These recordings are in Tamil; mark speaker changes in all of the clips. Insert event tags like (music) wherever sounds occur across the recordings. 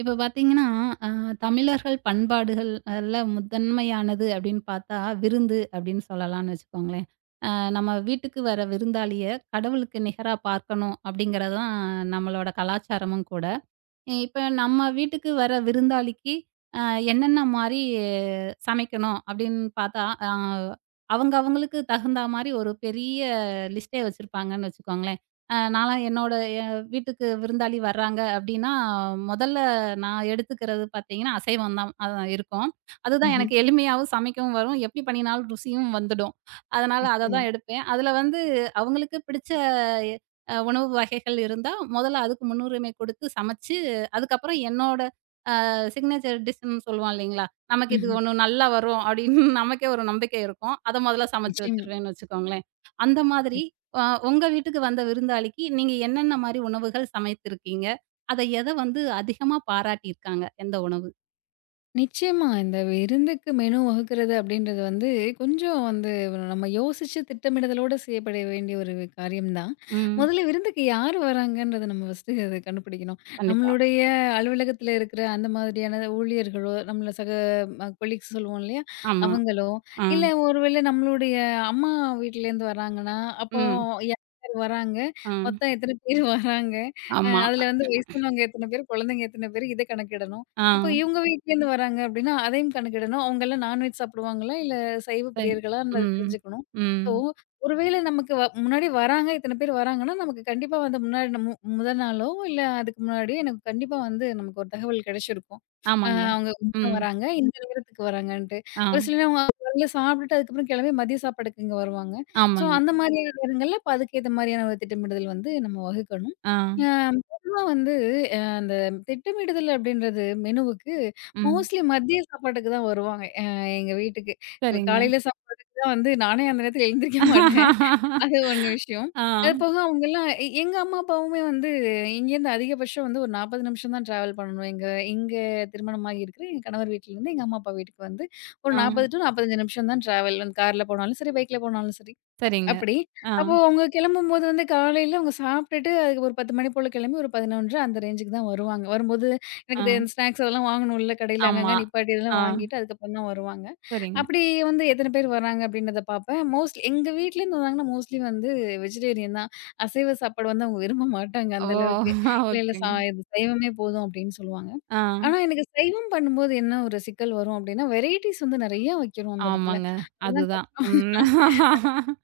Speaker 1: இப்ப பார்த்தீங்கன்னா, அ தமிழர்கள் பண்பாடுகள் அல்ல முதன்மையானது அப்படின்னு பார்த்தா, விருந்து அப்படின்னு சொல்லலாம்னு வச்சுக்கோங்களேன். அ நம்ம வீட்டுக்கு வர விருந்தாளிய கடவுளுக்கு நிகரா பார்க்கணும் அப்படிங்கிறது தான் நம்மளோட கலாச்சாரமும் கூட. இப்ப நம்ம வீட்டுக்கு வர விருந்தாளிக்கு அ என்னென்ன மாரி சமைக்கணும் அப்படின்னு பார்த்தா, அவங்க அவங்களுக்கு தகுந்தா மாரி ஒரு பெரிய லிஸ்ட்டே வச்சிருப்பாங்கன்னு வச்சுக்கோங்களேன். நான்லாம் என்னோட எ வீட்டுக்கு விருந்தாளி வர்றாங்க அப்படின்னா, முதல்ல நான் எடுத்துக்கிறது பார்த்தீங்கன்னா, அசைவம் தான் இருக்கும். அதுதான்
Speaker 2: Мгм.
Speaker 1: எனக்கு எளிமையாவும் சமைக்கவும் வரும். எப்படி பண்ணினாலும் ருசியும் வந்துடும். அதனால அத
Speaker 2: நிச்சயமா.
Speaker 1: தான் எடுப்பேன். அதுல வந்து அவங்களுக்கு பிடிச்ச எ உணவு வகைகள் இருந்தா, முதல்ல அதுக்கு முன்னுரிமை கொடுத்து சமைச்சு அதுக்கப்புறம் என்னோட சிக்னேச்சர் டிஷ்ன்னு சொல்லுவோம் இல்லைங்களா? நமக்கு இது
Speaker 2: ம்ஹ்ம்.
Speaker 1: ஒண்ணு நல்லா வரும் அப்படின்னு (laughs) நமக்கே ஒரு நம்பிக்கை இருக்கும். அத முதல்ல சமைச்சு
Speaker 2: நிச்சயமா.
Speaker 1: வச்சுருவேன்னு வச்சுக்கோங்களேன். அந்த மாதிரி அ உங்க வீட்டுக்கு வந்த விருந்தாளிக்கு நீங்க என்னென்ன மாரி உணவுகள் சமைத்திருக்கீங்க? அத எத வந்து அதிகமா பாராட்டியிருக்காங்க? எந்த உணவு?
Speaker 2: நிச்சயமா. இந்த விருந்துக்கு மெனு வகுக்கிறது அப்படின்றது வந்து, கொஞ்சம் வந்து நம்ம யோசிச்சு திட்டமிடுதலோட செய்யப்பட வேண்டிய ஒரு காரியம் தான்.
Speaker 1: ம்.
Speaker 2: முதல்ல விருந்துக்கு யார் வராங்கன்றத நம்ம ஃபர்ஸ்ட்டு அத கண்டுபிடிக்கணும்.
Speaker 1: கண்டிப்பா.
Speaker 2: நம்மளுடைய அலுவலகத்தில இருக்கிற அந்த மாதிரியான ஊழியர்களோ, நம்மள சக கொலீக்ஸ் சொல்லுவோம் இல்லையா?
Speaker 1: ஆமா.
Speaker 2: அவங்களோ,
Speaker 1: ஆ.
Speaker 2: இல்ல ஒருவேளை நம்மளுடைய அம்மா வீட்லேருந்து வராங்கன்னா, அப்போ
Speaker 1: ம்.
Speaker 2: யார் யார் வராங்க?
Speaker 1: ஆ.
Speaker 2: மொத்தம் எத்தன பேர் வராங்க?
Speaker 1: ஆமா.
Speaker 2: அதில வந்து வயசானவங்க எத்தன பேர்? குழந்தைங்க எத்தன பேர்? இத கணக்கிடணும்.
Speaker 1: ஆ.
Speaker 2: இப்போ இவங்க வீட்லேருந்து வராங்க அப்படின்னா, அதையும் கணக்கிடணும். அவங்கலாம் நான்வெஜ் சாப்பிடுவாங்களா? இல்ல சைவ
Speaker 1: சரி.
Speaker 2: பிரியர்களான்றத
Speaker 1: ம்.
Speaker 2: தெரிஞ்சுக்கணும்.
Speaker 1: ம்.
Speaker 2: ஸோ, ஒரு வேளை நமக்கு முன்னாடி வராங்க, இத்தன பேர் வராங்கன்னா, நமக்கு கண்டிப்பா வந்து முன்னாடி நம்ம முதல் நாளோ, இல்ல அதுக்கு முன்னாடியோ எனக்கு கண்டிப்பா வந்து நமக்கு ஒரு தகவல் கிடைச்சிருக்கும்.
Speaker 1: ஆமாங்க.
Speaker 2: அவங்க இங்கலாம்
Speaker 1: ம்.
Speaker 2: வராங்க, இந்த நேரத்துக்கு வராங்கன்ட்டு.
Speaker 1: ஆ.
Speaker 2: ஒரு சிலவங்க காலைல சாப்பிட்டுட்டு அதுக்கப்புறம் கிளம்பி மதிய சாப்பாடுக்கு இங்க வருவாங்க. ஸோ,
Speaker 1: ஆமாங்க.
Speaker 2: அந்த மாதிரியான நேரங்கள்ல, அப்ப அதுக்கேத்த மாதிரியான ஒரு திட்டமிடுதல் வந்து நம்ம வகுக்கணும்.
Speaker 1: ஆ.
Speaker 2: அ பொதுவா வந்து அந்த திட்டமிடுதல் அப்படின்றது மெனுவுக்கு
Speaker 1: ம்.
Speaker 2: மோஸ்ட்லி மதிய சாப்பாட்டுக்கு தான் வருவாங்க. எங்க வீட்டுக்கு.
Speaker 1: சரிங்க.
Speaker 2: காலையில சாப்பாட்டுக்கு தான் வந்து நானே அந்த நேரத்துல எழுந்திரிக்க மாட்டேன். அது
Speaker 1: (laughs)
Speaker 2: 1 விஷயம்.
Speaker 1: ஆ.
Speaker 2: அது போக அவங்கலாம் எங்க அம்மா, அப்பாவுமே வந்து இங்கேருந்து அதிகபட்சம் வந்து ஒரு 40 நிமிஷம் தான் ட்ராவல் பண்ணணும். எங்க இங்க திருமணமாகி இருக்கிற என் கணவர் வீட்லருந்து எங்க அம்மா, அப்பா வீட்டுக்கு வந்து ஒரு
Speaker 1: ஆ.
Speaker 2: 40 டூ 45 நிமிஷம் தான் ட்ராவல். வந்து கார்ல போனாலும் சரி, பைக்ல போனாலும் சரி.
Speaker 1: சரிங்க.
Speaker 2: அப்படி.
Speaker 1: ஆ,
Speaker 2: அப்போ அவங்க கிளம்பும்போது வந்து காலையில அவங்க சாப்பிட்டுட்டு, அதுக்கு ஒரு 10 மணி போல கிளம்பி ஒரு 11:30 அந்த ரேஞ்சுக்கு தான் வருவாங்க. வரும்போது எனக்கு
Speaker 1: ஆ,
Speaker 2: இது ஸ்நாக்ஸ் அதெல்லாம் வாங்கணும்ல கடையில அங்கங்க
Speaker 1: ஆமா.
Speaker 2: நிப்பாட்டி இதெல்லாம்
Speaker 1: ஆ,
Speaker 2: வாங்கிட்டு அதுக்கப்புறம் தான் வருவாங்க.
Speaker 1: சரிங்க.
Speaker 2: அப்படி வந்து எத்தன பேர் வராங்க அப்படின்றத பார்ப்பேன். மோஸ்ட்லி எங்க வீட்லருந்து வந்தாங்கன்னா மோஸ்ட்லி வந்து வெஜிடேரியன் தான். அசைவ சாப்பாடு வந்து அவங்க விரும்ப மாட்டாங்க
Speaker 1: ஓ!
Speaker 2: அந்த அளவுக்கு.
Speaker 1: (laughs)
Speaker 2: இல்ல இல்ல
Speaker 1: ஓகேங்க.
Speaker 2: இது சைவமே போதும் அப்படின்னு சொல்லுவாங்க.
Speaker 1: ஆ,
Speaker 2: ஆனா எனக்கு சைவம் பண்ணும்போது என்ன ஒரு சிக்கல் வரும் அப்படின்னா, வெரைட்டிஸ் வந்து நெறைய வைக்கணும் அந்த இடத்துல.
Speaker 1: ஆமாங்க.
Speaker 2: அதுதான்
Speaker 1: அதுதான். ம்.
Speaker 2: கஷ்டம்.
Speaker 1: (laughs)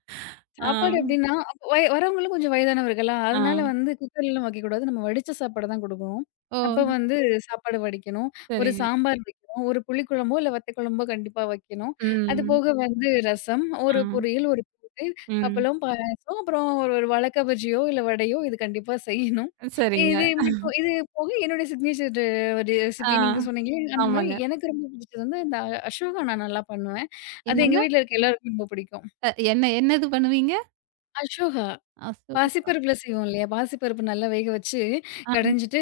Speaker 1: ஆ,
Speaker 2: சாப்பாடு எப்படின்னா, அப்ப வரவங்களும் கொஞ்சம் வயதானவர்களா,
Speaker 1: ஆ.
Speaker 2: அதனால வந்து குக்கர்லலாம் வைக்கக்கூடாது. நம்ம வடிச்ச சாப்பாடு தான் குடுக்கணும்.
Speaker 1: ஓ!
Speaker 2: அப்ப வந்து சாப்பாடு வடிக்கணும். ஒரு
Speaker 1: சரிங்க.
Speaker 2: சாம்பார் வைக்கணும். ஒரு புளிக்குழம்போ, இல்ல வத்த குழம்போ கண்டிப்பா வைக்கணும். அது
Speaker 1: ம்.
Speaker 2: போக வந்து ரசம்,
Speaker 1: ஆ,
Speaker 2: ஒரு பொரியல், ஒரு கூட்டு,
Speaker 1: ம்.
Speaker 2: அப்பளம், பாயாசம், அப்புறம் ஒரு ஒரு வழக்கா பஜ்ஜியோ, இல்ல வடையோ இது கண்டிப்பா செய்யணும்.
Speaker 1: சரிங்க.
Speaker 2: இது மட்டும் இது போக என்னுடைய சிக்னேச்சர்
Speaker 1: ஆ,
Speaker 2: ரெசிபி நீங்க சொன்னீங்க. அந்த மாரி
Speaker 1: ஆமாங்க.
Speaker 2: எனக்கு ரொம்ப பிடிச்சது வந்து இந்த அசோகா நான் நல்லா பண்ணுவேன். அது எங்க
Speaker 1: என்னங்க?
Speaker 2: வீட்ல இருக்க எல்லாருக்கும் ரொம்ப பிடிக்கும்.
Speaker 1: என்ன என்ன இது பண்ணுவீங்க?
Speaker 2: அசோகா.
Speaker 1: அசோகா.
Speaker 2: பாசிப்பருப்புல செய்வோம் இல்லையா? பாசிப்பருப்பு நல்லா வேக வச்சு,
Speaker 1: ஆ
Speaker 2: கடைஞ்சிட்டு,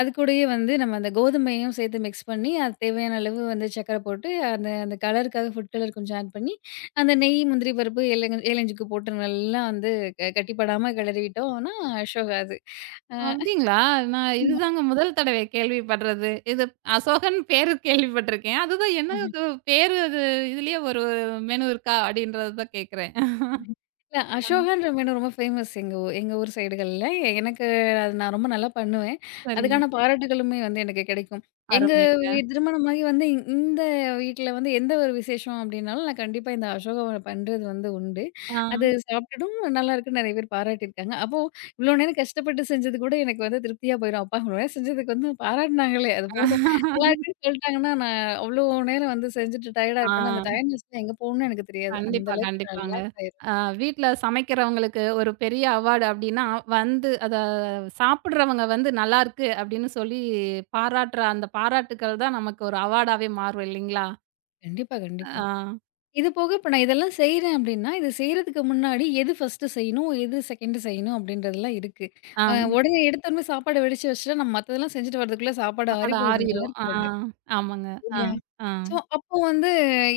Speaker 2: அதுக்கூடயே வந்து நம்ம அந்த கோதுமையும் சேர்த்து மிக்ஸ் பண்ணி, அது தேவையான அளவு வந்து சர்க்கரை போட்டு, அந்த அந்த கலருக்காக ஃபுட் கலர் கொஞ்சம் ஆட் பண்ணி, அந்த நெய், முந்திரி பருப்பு, ஏலஞ்சுக்கு போட்டு நல்லா வந்து கட்டிப்படாம கிளறிட்டோம்னா, ஷோகாது.
Speaker 1: அப்டிங்களா? நான் இதுதாங்க முதல் தடவை கேள்விப்படுறது. இது அசோகன் பேரு கேள்விப்பட்டுருக்கேன். அதுதான் என்ன இது பேரு அது இதுலயே ஒரு மெனு இருக்கா? அப்டின்றத தான் கேட்கிறேன்.
Speaker 2: இல்ல
Speaker 1: ஆ,
Speaker 2: அசோகான்ற மீனு ரொம்ப ஃபேமஸ் எங்க ஊர் சைடுகள்ல. எனக்கு அது நான் ரொம்ப நல்லா பண்ணுவேன்.
Speaker 1: சரிங்க.
Speaker 2: அதுக்கான பாராட்டுகளுமே வந்து எனக்கு கிடைக்கும். எங்க
Speaker 1: அருமைங்க.
Speaker 2: திருமணமாகி வந்து இந்த வீட்ல வந்து எந்த ஒரு விசேஷம் அப்டின்னாலும், நான் கண்டிப்பா இந்த அசோகாவ பண்றது வந்து உண்டு.
Speaker 1: ஆ.
Speaker 2: அது சாப்ட்டுட்டும் நல்லாயிருக்குன்னு நெறைய பேர் பாராட்டியிருக்காங்க. அப்போ இவ்ளோ நேரம் கஷ்டப்பட்டு செஞ்சது கூட எனக்கு வந்து திருப்தியா போயிரும். அப்பா இவ்ளோ நேரம் செஞ்சதுக்கு வந்து பாராட்டுனாங்களே அது போதும். நல்லாருக்குன்னு சொல்ட்டாங்கன்னா, நான் அவ்ளோ நேரம் வந்து செஞ்சுட்டு டயர்டா
Speaker 1: ஆ.
Speaker 2: இருப்பேன்ல, அந்த டயர்ட்னஸ்லாம் எங்க போகும்னு எனக்கு தெரியாது. அந்த
Speaker 1: கண்டிப்பா,
Speaker 2: அளவுக்கு நான்
Speaker 1: கண்டிப்பாங்க.
Speaker 2: ரிலாக்ஸ் ஆயிருவேன்.
Speaker 1: ஆ வீட்ல சமைக்கிறவங்களுக்கு ஒரு பெரிய அவார்டு அப்டின்னா, வந்து அத சாப்பிடுறவங்க வந்து நல்லாருக்கு அப்டின்னு சொல்லி பாராட்டுற அந்த பாராட்டுக்கள் தான் நமக்கு ஒரு அவார்டாவே மாறும் இல்லைங்களா?
Speaker 2: கண்டிப்பா, கண்டிப்பா.
Speaker 1: ஆ,
Speaker 2: இது போக இப்ப நான் இதெல்லாம் செய்றேன் அப்டின்னா, இது செய்றதுக்கு முன்னாடி எது ஃபர்ஸ்ட்டு செய்யணும்? எது செகண்டு செய்யணும்? அப்டின்றதெல்லாம் இருக்கு. அ
Speaker 1: ஆ.
Speaker 2: உடனே எடுத்தோனே சாப்பாடு வடிச்சு வச்சுட்டா, நம்ம மத்ததெல்லாம் செஞ்சுட்டு வரதுக்குள்ள சாப்பாடு ஆறி
Speaker 1: சாப்பாடு
Speaker 2: போயிடும். நல்லா
Speaker 1: ஆறிரும். ஆ,
Speaker 2: இருக்காது.
Speaker 1: ஆமாங்க. ஆ,
Speaker 2: இல்லையா?
Speaker 1: ஆ,
Speaker 2: ஸோ, அப்போ வந்து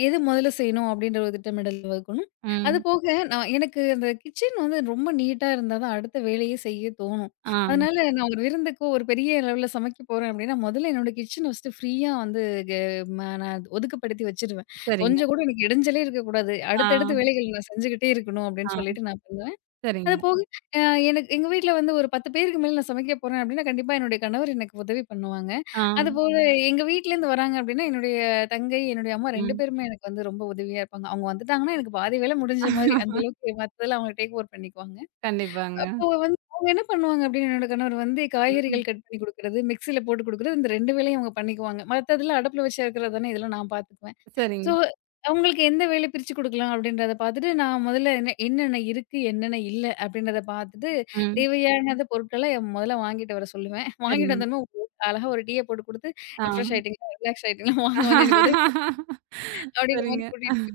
Speaker 2: எது முதல்ல செய்யணும் அப்படின்ற ஒரு திட்டமிடல் வகுக்கணும்.
Speaker 1: ம்.
Speaker 2: அதுபோக நான் எனக்கு அந்த கிச்சன் வந்து ரொம்ப நீட்டா இருந்தா தான் அடுத்த வேலையே செய்ய தோணும்.
Speaker 1: ஆ,
Speaker 2: அதனால நான் ஒரு விருந்துக்கோ, ஒரு பெரிய லெவல்ல சமைக்க போறேன் அப்படின்னா, முதல்ல என்னோட கிச்சன ஃபர்ஸ்ட்டு ஃப்ரீயா வந்து கெ ம நான் ஒதுக்குப்படுத்தி வச்சுருவேன்.
Speaker 1: சரிங்க.
Speaker 2: கொஞ்சம் கூட எனக்கு இடைஞ்சலே இருக்கக்கூடாது.
Speaker 1: ஆ,
Speaker 2: அடுத்தடுத்த வேலைகள் நான் செஞ்சுகிட்டே இருக்கணும் அப்படின்னு
Speaker 1: ஆ,
Speaker 2: சொல்லிட்டு நான் அது
Speaker 1: சரிங்க.
Speaker 2: போக அ எனக்கு எங்க வீட்ல வந்து ஒரு 10 பேருக்கு மேல நான் சமைக்க போறேன் அப்டின்னா, கண்டிப்பா என்னுடைய கணவர் எனக்கு உதவி பண்ணுவாங்க.
Speaker 1: ஆ,
Speaker 2: அதுபோக ம். எங்க வீட்லேருந்து வராங்க அப்டின்னா, என்னுடைய தங்கை, என்னுடைய அம்மா 2
Speaker 1: ம்.
Speaker 2: பேருமே எனக்கு வந்து ரொம்ப உதவியா இருப்பாங்க. அவங்க வந்துட்டாங்கன்னா, எனக்கு பாதி வேல முடிஞ்ச மாரி அந்த அளவுக்கு மத்ததெல்லாம் அவங்க டேக் ஓவர் பண்ணிக்குவாங்க.
Speaker 1: கண்டிப்பாங்க.
Speaker 2: அப்போ வந்து அவங்க என்ன பண்ணுவாங்க அப்டின்னா, என்னோட கணவர் வந்து
Speaker 1: ம்.
Speaker 2: காய்கறிகள் கட் பண்ணி குடுக்குறது, மிக்ஸில போட்டு குடுக்குறது இந்த 2 வேலையும் அவங்க பண்ணிக்குவாங்க. மத்ததெல்லாம் அடுப்புல வச்சு அறுக்குறது தானே இதெல்லாம் நான் பாத்துக்குவேன். சோ,
Speaker 1: சரிங்க.
Speaker 2: அவங்களுக்கு எந்த வேலை பிரிச்சு குடுக்கலாம் அப்படின்றத பார்த்துட்டு, நான் முதல்ல என்ன என்னென்ன இருக்கு, என்னென்ன இல்ல அப்படின்றத பார்த்துட்டு,
Speaker 1: ம்.
Speaker 2: தேவையானத பொருட்கள முதல்ல வாங்கிட்டு வர சொல்லுவேன். வாங்கிட்டு
Speaker 1: சரிங்க.
Speaker 2: வந்தோனே அழகா ஒரு டீய போட்டு குடுத்து, "ரெஃப்ரெஷ்
Speaker 1: ஆ.
Speaker 2: ஆயிட்டீங்களா? ரிலாக்ஸ் ஆயிட்டீங்களா? வாங்க வந்து எனக்கு உதவி"
Speaker 1: (laughs)
Speaker 2: அப்படிங்கிற மாரி
Speaker 1: சரிங்க.
Speaker 2: கூட்டிட்டு போயிட்டு,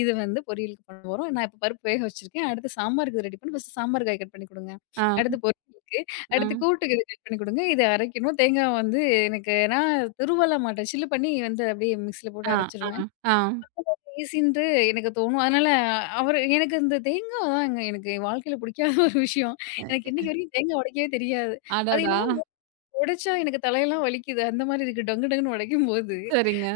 Speaker 2: "இது வந்து பொரியலுக்கு பண்ண போறோம். நான் இப்ப பருப்பு வேக வச்சிருக்கேன். அடுத்து சாம்பாருக்கு ரெடி பண்ணு. ஃபர்ஸ்ட்டு சாம்பார் காய் கட் பண்ணி குடுங்க.
Speaker 1: ஆ,
Speaker 2: அடுத்து பொரியலுக்கு,
Speaker 1: ஆ,
Speaker 2: அடுத்து கூட்டுக்கு இது கட் பண்ணி குடுங்க. இத அரைக்கணும். தேங்காய் வந்து எனக்கு நான் துருவலாம் மாட்டேன். சில்லு பண்ணி வந்து அப்படியே மிக்ஸில போட்டு
Speaker 1: ஆ, ஆ,
Speaker 2: அரைச்சுருவேன்."
Speaker 1: ஆ.
Speaker 2: ஈஸின்ட்டு எனக்கு தோணும். அதனால அவரு எனக்கு இந்த தேங்கா தாங்க எனக்கு என் வாழ்க்கையில பிடிக்காத ஒரு விஷயம். எனக்கு இன்னைக்கு வரைக்கும் தேங்கா உடைக்கவே தெரியாது. அது
Speaker 1: அடடா!
Speaker 2: என்னமோ உடைச்சா எனக்கு தலையெல்லாம் வலிக்குது. அந்த மாரி இருக்கு டங்கு டங்குன்னு உடைக்கும்போது.
Speaker 1: சரிங்க.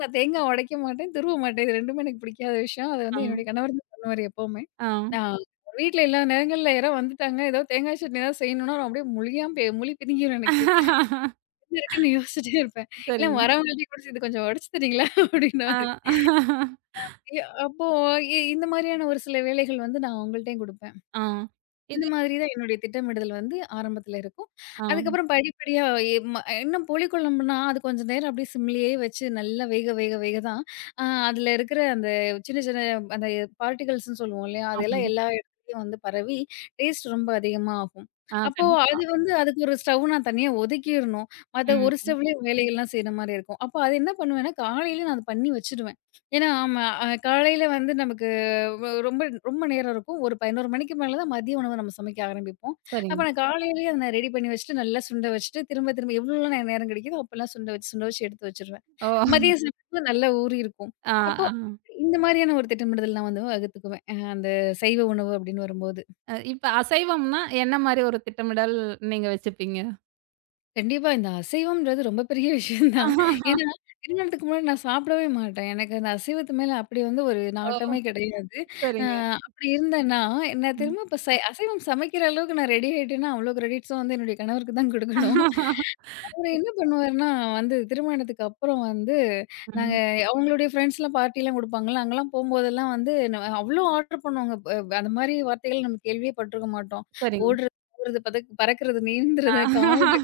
Speaker 2: நான் தேங்கா உடைக்க மாட்டேன், துருவ மாட்டேன். இது 2மே எனக்கு பிடிக்காத விஷயம். அத
Speaker 1: ஆ,
Speaker 2: வந்து என்னுடைய கணவர் தான் பண்ணுவாரு எப்பவுமே.
Speaker 1: ஆ.
Speaker 2: நான் வீட்ல எல்லா நேரங்கள்ல யாரோ வந்துட்டாங்க, ஏதோ தேங்காய் சட்னி ஏதாவது செய்யணும்னா நான் அப்படியே மொழி பிதுங்கிரும் எனக்கு. என்ன இருக்குன்னு யோசிச்சுட்டே இருப்பேன். இல்ல
Speaker 1: சரிங்க.
Speaker 2: வரவங்கள்ட்டயும் கூட "இது கொஞ்சம் உடைச்சு தரீங்களா?" அப்படின்னா
Speaker 1: ஆ,
Speaker 2: அப்போ இந்த மாதிரியான ஒரு சில வேலைகள் வந்து நான் அவங்கள்ட்டயும் குடுப்பேன்.
Speaker 1: ஆ.
Speaker 2: இந்த
Speaker 1: இது
Speaker 2: மாதிரி தான் என்னுடைய திட்டமிடுதல் வந்து ஆரம்பத்துல இருக்கும்.
Speaker 1: ஆ,
Speaker 2: அதுக்கப்புறம் படிப்படியா எ ம இன்னும் புளிக்குழம்புனா, அது கொஞ்சம் நேரம் அப்படியே சிம்லயே வச்சு நல்லா வேக வேக வேக தான் அதில இருக்கிற அந்த சின்ன சின்ன அந்த பார்ட்டிகல்ஸ்ன்னு சொல்லுவோம் இல்லையா? அதெல்லாம்
Speaker 1: ஆமாங்க.
Speaker 2: எல்லா இடத்துலயும் வந்து பரவி டேஸ்ட் ரொம்ப அதிகமா ஆகும்.
Speaker 1: ஆ,
Speaker 2: அப்போ
Speaker 1: கண்டிப்பா.
Speaker 2: அது வந்து அதுக்கு ஒரு ஸ்டவ் நான் தனியா ஒதுக்கிரணும். மத்த ஒரு
Speaker 1: ம்.
Speaker 2: ஸ்டவ்லயே வேலைகள்லாம் செய்ற மாரி இருக்கும். அப்போ அது என்ன பண்ணுவேன்னா, காலையில நான் அத பண்ணி வச்சுடுவேன். ஏன்னா ஆமா காலையில வந்து நமக்கு ரொம்ப ரொம்ப நேரம் இருக்கும். ஒரு 11 மணிக்கு மேல தான் மதிய உணவு நம்ம சமைக்க ஆரம்பிப்போம். அப்ப
Speaker 1: சரிங்க.
Speaker 2: நான் காலையிலேயே அத நான் ரெடி பண்ணி வச்சுட்டு, நல்லா சுண்ட வச்சுட்டு, திரும்ப திரும்ப எவ்வளோலாம் நேரம் கிடைக்குதோ அப்பலாம் சுண்ட வச்சு, சுண்ட வச்சு எடுத்து வச்சுருவேன்.
Speaker 1: ஓ!
Speaker 2: மதியம் சாப்பிடும்போது நல்லா ஊறி இருக்கும்.
Speaker 1: ஆ,
Speaker 2: அப்போ
Speaker 1: ஆ.
Speaker 2: இந்த மாரியான ஒரு திட்டமிடுதல் நான் வந்து வகுத்துக்குவேன். அந்த சைவ உணவு அப்படின்னு வரும்போது.
Speaker 1: இப்ப அசைவம்னா என்ன மாரி ஒரு திட்டமிடல் நீங்க வச்சுப்பீங்க?
Speaker 2: கண்டிப்பா. இந்த அசைவம்ன்றது ரொம்ப பெரிய (laughs) விஷயம் தான். ஏன்னா, திருமணத்துக்கு முன்னாடி நான் சாப்பிடவே மாட்டேன். எனக்கு அந்த அசைவத்து மேல அப்படி வந்து ஒரு
Speaker 1: ஓ!
Speaker 2: நாட்டமே கிடையாது. அ
Speaker 1: சரிங்க.
Speaker 2: அப்படி இருந்தேன்னா, நான்
Speaker 1: ம்.
Speaker 2: திரும்ப இப்ப அசைவம் சமைக்கிற அளவுக்கு நான் ரெடி ஆயிட்டேன்னா, அவ்வளோ கிரெடிட்ஸும் வந்து என்னுடைய கணவருக்கு தான் குடுக்கணும். அவரு
Speaker 1: இ
Speaker 2: என்ன பண்ணுவாருன்னா, வந்து திருமணத்துக்கு அப்புறம் வந்து, நாங்க
Speaker 1: ம்.
Speaker 2: அவங்களுடைய ஃப்ரெண்ட்ஸ்லாம் பார்ட்டிலாம் குடுப்பாங்கல்ல, அங்கலாம் போம்போதெல்லாம் வந்து அவ்ளோ ஆர்டர் பண்ணுவாங்க. ப ப- அந்த மாரி வார்த்தைகள் நம்ம கேள்வியே பட்டுருக்க மாட்டோம்.
Speaker 1: சரிங்க.
Speaker 2: ஓடுறது, ஓடுறது, பறக்கிறது, நீந்துறது, காமெடி
Speaker 1: ஆ.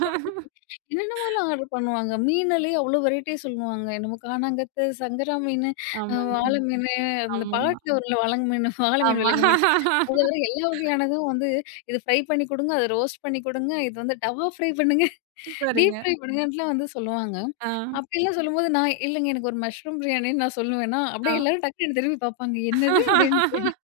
Speaker 2: என்னென்னமோலாம் ஆர்டர் பண்ணுவாங்க. மீன்லயே அவ்ளோ வெரைட்டி சொல்லுவாங்க. என்னமோ காணாங்கத்து, சங்கரா மீனு,
Speaker 1: ஆமாங்க.
Speaker 2: வாள மீனு, அந்த
Speaker 1: ஆமாமா.
Speaker 2: பாட்டுல வரும்ல வலங்கு மீனு, (laughs) வாள மீன்,
Speaker 1: ஆமா.
Speaker 2: விலங்கு மீன். அதுவர எல்லா வகையானதும் வந்து, இது ஃப்ரை பண்ணி குடுங்க, அத ரோஸ்ட் பண்ணி குடுங்க, இது வந்து டவா ஃப்ரை பண்ணுங்க.
Speaker 1: சரிங்க.
Speaker 2: டீப் ஃப்ரை பண்ணுங்கன்ட்டுலாம் வந்து சொல்லுவாங்க.
Speaker 1: ஆ,
Speaker 2: அப்படிலாம் சொல்லும்போது நான், "இல்லைங்க எனக்கு ஒரு மஷ்ரூம் பிரியாணின்னு" நான் சொல்லுவேனா, அப்படியே எல்லாரும் டக்குனு என்ன திரும்பி பார்ப்பாங்க. "என்னது?" அப்படின்ட்டு.
Speaker 1: ஆ.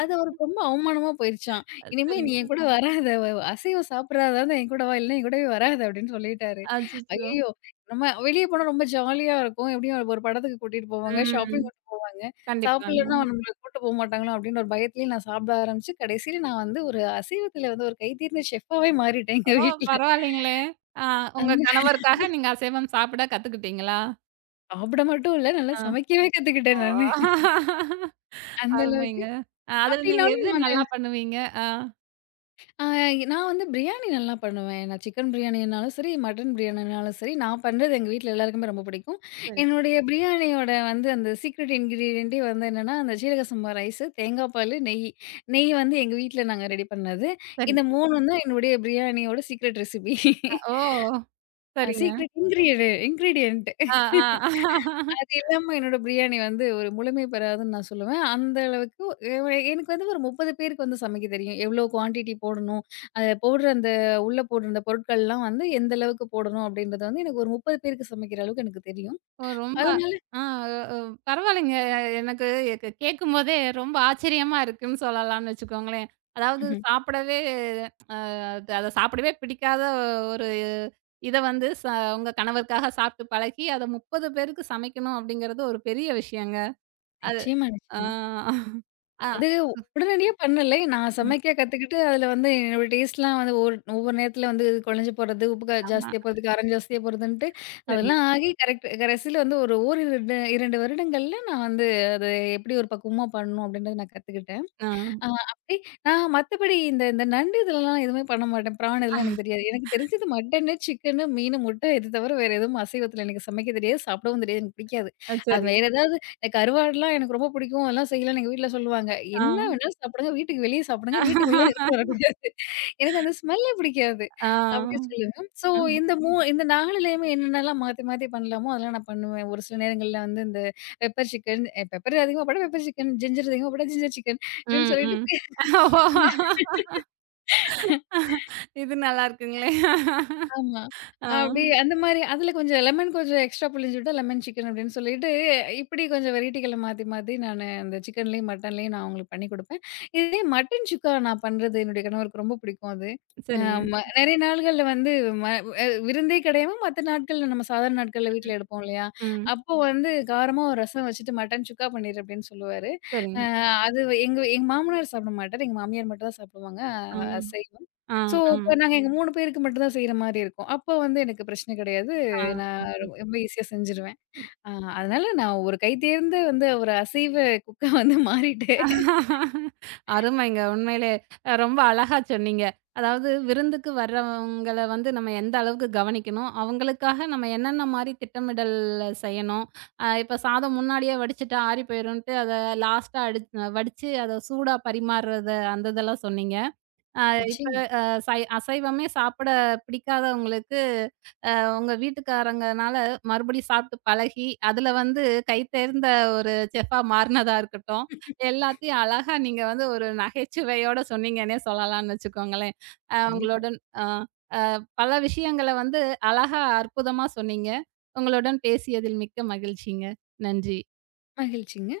Speaker 2: அது அவருக்கு ரொம்ப அவமானமா போயிருச்சாம். "இனிமே நீ
Speaker 1: சரிங்க.
Speaker 2: என் கூட வராத. அசைவம் சாப்பிடாதா இருந்தா என் கூட வா. இல்லைன்னா என் கூடவே வராத" அப்படின்னு சொல்லிட்டாரு.
Speaker 1: அச்சச்சோ!
Speaker 2: ஐயய்யோ! நம்ம வெளிய போனா ரொம்ப ஜாலியா இருக்கும். எப்படியும் ஒரு படத்துக்கு கூட்டிட்டு போவாங்க,
Speaker 1: ம்.
Speaker 2: ஷாப்பிங் கூட்டிட்டு போவாங்க. சாப்பிடலன்னா
Speaker 1: கண்டிப்பாங்க.
Speaker 2: நம்மள கூட்டு போ மாட்டாங்களோ அப்படின்னு ஒரு பயத்திலேயே நான் சாப்பிட ஆரம்பிச்சு, கடைசியில நான் வந்து ஒரு அசைவத்தில வந்து ஒரு கை தேர்ந்த செஃப்பாவே மாறிட்டேன் எங்க
Speaker 1: ஓ!
Speaker 2: வீட்ல.
Speaker 1: பரவாயில்லைங்களே! ஆ உங்க கணவருக்காக நீங்க அசைவம் சாப்பிட கத்துக்கிட்டீங்களா?
Speaker 2: சாப்பிட மட்டும் இல்ல, நல்லா
Speaker 1: ஆ.
Speaker 2: சமைக்கவே
Speaker 1: ஓ!
Speaker 2: கத்துக்கிட்டேன் நானு. அந்த அளவுக்கு.
Speaker 1: அருமைங்க. அதுல நீங்க
Speaker 2: அப்படின்னாலும்
Speaker 1: எது
Speaker 2: நானு
Speaker 1: நல்லா பண்ணுவீங்க? ஆ.
Speaker 2: அ நான் வந்து பிரியாணி நல்லா பண்ணுவேன். நான் சிக்கன் பிரியாணினாலும் சரி, மட்டன் பிரியாணினாலும் சரி, நான் பண்றது எங்க வீட்ல எல்லாருக்குமே ரொம்ப பிடிக்கும்.
Speaker 1: சரி.
Speaker 2: என்னுடைய பிரியாணியோட வந்து அந்த சீக்ரெட் இன்கிரீடியன்ட்டே வந்து என்னன்னா, அந்த சீரக சம்பா ரைஸு, தேங்காய் பாலு, நெய். நெய் வந்து எங்க வீட்ல நாங்க ரெடி பண்ணது.
Speaker 1: சரி.
Speaker 2: இந்த 3ம் தான் என்னுடைய பிரியாணியோட சீக்ரெட் ரெசிபி. (laughs)
Speaker 1: ஓ! சரிங்க.
Speaker 2: Secret ingredient.
Speaker 1: ஆ, ஆ.
Speaker 2: அது இல்லாம என்னோட பிரியாணி வந்து ஒரு முழுமை பெறாதுன்னு நான் சொல்லுவேன். அந்த அளவுக்கு எ எனக்கு வந்து ஒரு 30 பேருக்கு வந்து சமைக்க தெரியும். எவ்ளோ குவான்டிட்டி போடணும், அத போடுற அந்த உள்ள போடுற அந்த பொருட்கள்லாம் வந்து எந்த அளவுக்கு போடணும் அப்படின்றது வந்து எனக்கு ஒரு 30 பேருக்கு சமைக்கிற அளவுக்கு எனக்கு தெரியும்.
Speaker 1: ஓ! ரொம்ப
Speaker 2: அதனால
Speaker 1: ஆ அ அ பரவாயில்லைங்க. எனக்கு எனக்கு கேட்கும்போதே ரொம்ப ஆச்சரியமா இருக்குன்னு சொல்லலாம்னு வச்சுக்கோங்களேன். அதாவது
Speaker 2: ம்ஹ்ம்.
Speaker 1: சாப்பிடவே அது அத சாப்பிடவே பிடிக்காத ஒரு இத வந்து உங்க கணவருக்காக சாப்பிட்டு பழகி, அத 30 பேருக்கு சமைக்கணும் அப்படிங்கிறது ஒரு பெரிய விஷயங்க. அது
Speaker 2: நிச்சயமா,
Speaker 1: ஆ.
Speaker 2: நிச்சயமா.
Speaker 1: ஆ.
Speaker 2: அது உடனடியா பண்ணல. நான்
Speaker 1: ம்.
Speaker 2: சமைக்க கத்துக்கிட்டு, அதில வந்து என்னோட டேஸ்ட்லாம் வந்து ஒரு ஒவ்வொரு நேரத்தில வந்து குழஞ்சு போறது, உப்பு
Speaker 1: ஆமா.
Speaker 2: ஜாஸ்தியா போறது, காரம் ஜாஸ்தியா போறதுன்ட்டு,
Speaker 1: சரிங்க.
Speaker 2: அதெல்லாம் ஆகி கரெக்ட் கடைசில வந்து ஒரு ஓரிரு 2 வருடங்கள்ல நான் வந்து அத எப்படி ஒரு பக்குவமா பண்ணணும் அப்படின்றத நான் கத்துக்கிட்டேன்.
Speaker 1: ஆ.
Speaker 2: ஆ அப்படி நான் மத்தபடி இந்த இந்த நண்டு இதெல்லாம் எதுவுமே பண்ண மாட்டேன். பிரான் இதெல்லாம் எனக்கு தெரியாது. எனக்கு தெரிஞ்சது மட்டனு, சிக்கனு, மீனு, முட்டை இது தவிர வேற எதுவும் அசைவத்தில எனக்கு சமைக்க தெரியாது. சாப்பிடவும் தெரியாது. எனக்கு பிடிக்காது. அது
Speaker 1: சரி.
Speaker 2: வேற ஏதாவது இந்த கருவாடுலாம் எனக்கு ரொம்ப பிடிக்கும். எல்லாம் செய்யலாம்னு எங்க வீட்ல சொல்லுவாங்க.
Speaker 1: ஆ.
Speaker 2: என்ன வேணாலும் சாப்பிடுங்க. வீட்டுக்கு வெளிய சாப்பிடுங்க. வீட்டுக்குள்ள எடுத்துட்டு வரக்கூடாது. எனக்கு அந்த ஸ்மெல்லே பிடிக்காது.
Speaker 1: ஆ.
Speaker 2: அப்படின்னு சொல்லுவேன். ஸோ
Speaker 1: ம்.
Speaker 2: இந்த 4லயுமே என்னென்னலாம் மாத்தி மாத்தி பண்ணலாமோ அதெல்லாம் நான் பண்ணுவேன். ஒரு சில நேரங்கள்ல வந்து இந்த பெப்பர் சிக்கன் பெப்பர் அதிகமா போட்டா பெப்பர் சிக்கன், ஜிஞ்சர் அதிகமா போட்டா ஜிஞ்சர் சிக்கன் அப்படின்னு
Speaker 1: ம்.
Speaker 2: சொல்லிட்டு
Speaker 1: ம். ஓ!
Speaker 2: (laughs) அந்த
Speaker 1: இது நல்லா இருக்குங்களே!
Speaker 2: ஆமா.
Speaker 1: ஆ.
Speaker 2: அப்படி அந்த மாரி அதில கொஞ்சம் லெமன் கொஞ்சம் எக்ஸ்ட்ரா புழிஞ்சு விட்டா லெமன் சிக்கன் அப்படின்னு சொல்லிட்டு, இப்படி கொஞ்சம் வெரைட்டிகள மாத்தி மாத்தி நானு அந்த சிக்கன்லயும், மட்டன்லயும் நான் அவங்களுக்கு பண்ணி குடுப்பேன். இதே மட்டன் சுக்கா நான் பண்றது என்னுடைய கணவருக்கு ரொம்ப பிடிக்கும் அது. அ
Speaker 1: சரிங்க.
Speaker 2: ம நெறைய நாள்கள்ல வந்து ம அ விருந்தே கிடையாம மத்த நாட்கள்ல நம்ம சாதாரண நாட்கள்ல வீட்ல எடுப்போம் இல்லையா?
Speaker 1: ம்.
Speaker 2: அப்போ வந்து காரமா ஒரு ரசம் வச்சுட்டு மட்டன் சுக்கா பண்ணிரு அப்படின்னு சொல்லுவாரு. அ
Speaker 1: சரிங்க.
Speaker 2: அது எங்க எங்க மாமனார் சாப்பிட மாட்டாரு. எங்க மாமியார் மட்டும் தான் சாப்பிடுவாங்க.
Speaker 1: ஆ.
Speaker 2: அ செய்
Speaker 1: ஆ.
Speaker 2: சோ,
Speaker 1: ஆ.
Speaker 2: இப்ப நாங்க எங்க 3 பேருக்கு மட்டும் தான் செய்ற மாரி இருக்கும். அப்போ வந்து எனக்கு பிரச்சனை கிடையாது.
Speaker 1: ஆ.
Speaker 2: நான் ரொம்ப ஈஸியா செஞ்சுருவேன். ஆ அதனால நான் ஒரு கை தேர்ந்த வந்து ஒரு அசைவ குக்கா வந்து மாறிட்டேன்.
Speaker 1: அருமைங்க. உண்மையிலே ரொம்ப அழகா சொன்னீங்க. அதாவது விருந்துக்கு வர்றவங்கள வந்து நம்ம எந்த அளவுக்கு கவனிக்கணும், அவங்களுக்காக நம்ம என்னென்ன மாரி திட்டமிடல் செய்யணும். இப்ப சாதம் முன்னாடியே வடிச்சுட்டா ஆறி போயிருன்ட்டு, அத லாஸ்ட்டா வடிச்சு அத சூடா பரிமாறுறது அந்த இதெல்லாம் சொன்னீங்க. அ இப்ப
Speaker 2: நிச்சயமா.
Speaker 1: அ சை அசைவமே சாப்பிட பிடிக்காதவங்களுக்கு அவங்க வீட்டுக்காரங்கனால மறுபடியும் சாப்பிட்டு பழகி, அதுல வந்து கை தேர்ந்த ஒரு செஃப்பா மாறுனதா இருக்கட்டும், எல்லாத்தையும் அழகா நீங்க வந்து ஒரு நகைச்சுவையோட சொன்னீங்கன்னே சொல்லலாம்னு வச்சுக்கோங்களேன். அ
Speaker 2: கண்டிப்பா.
Speaker 1: உங்களுடன் அ பல விஷயங்கள வந்து அழகா அற்புதமா சொன்னீங்க. உங்களுடன் பேசியதில் மிக்க மகிழ்ச்சிங்க. நன்றி.
Speaker 2: மகிழ்ச்சிங்க.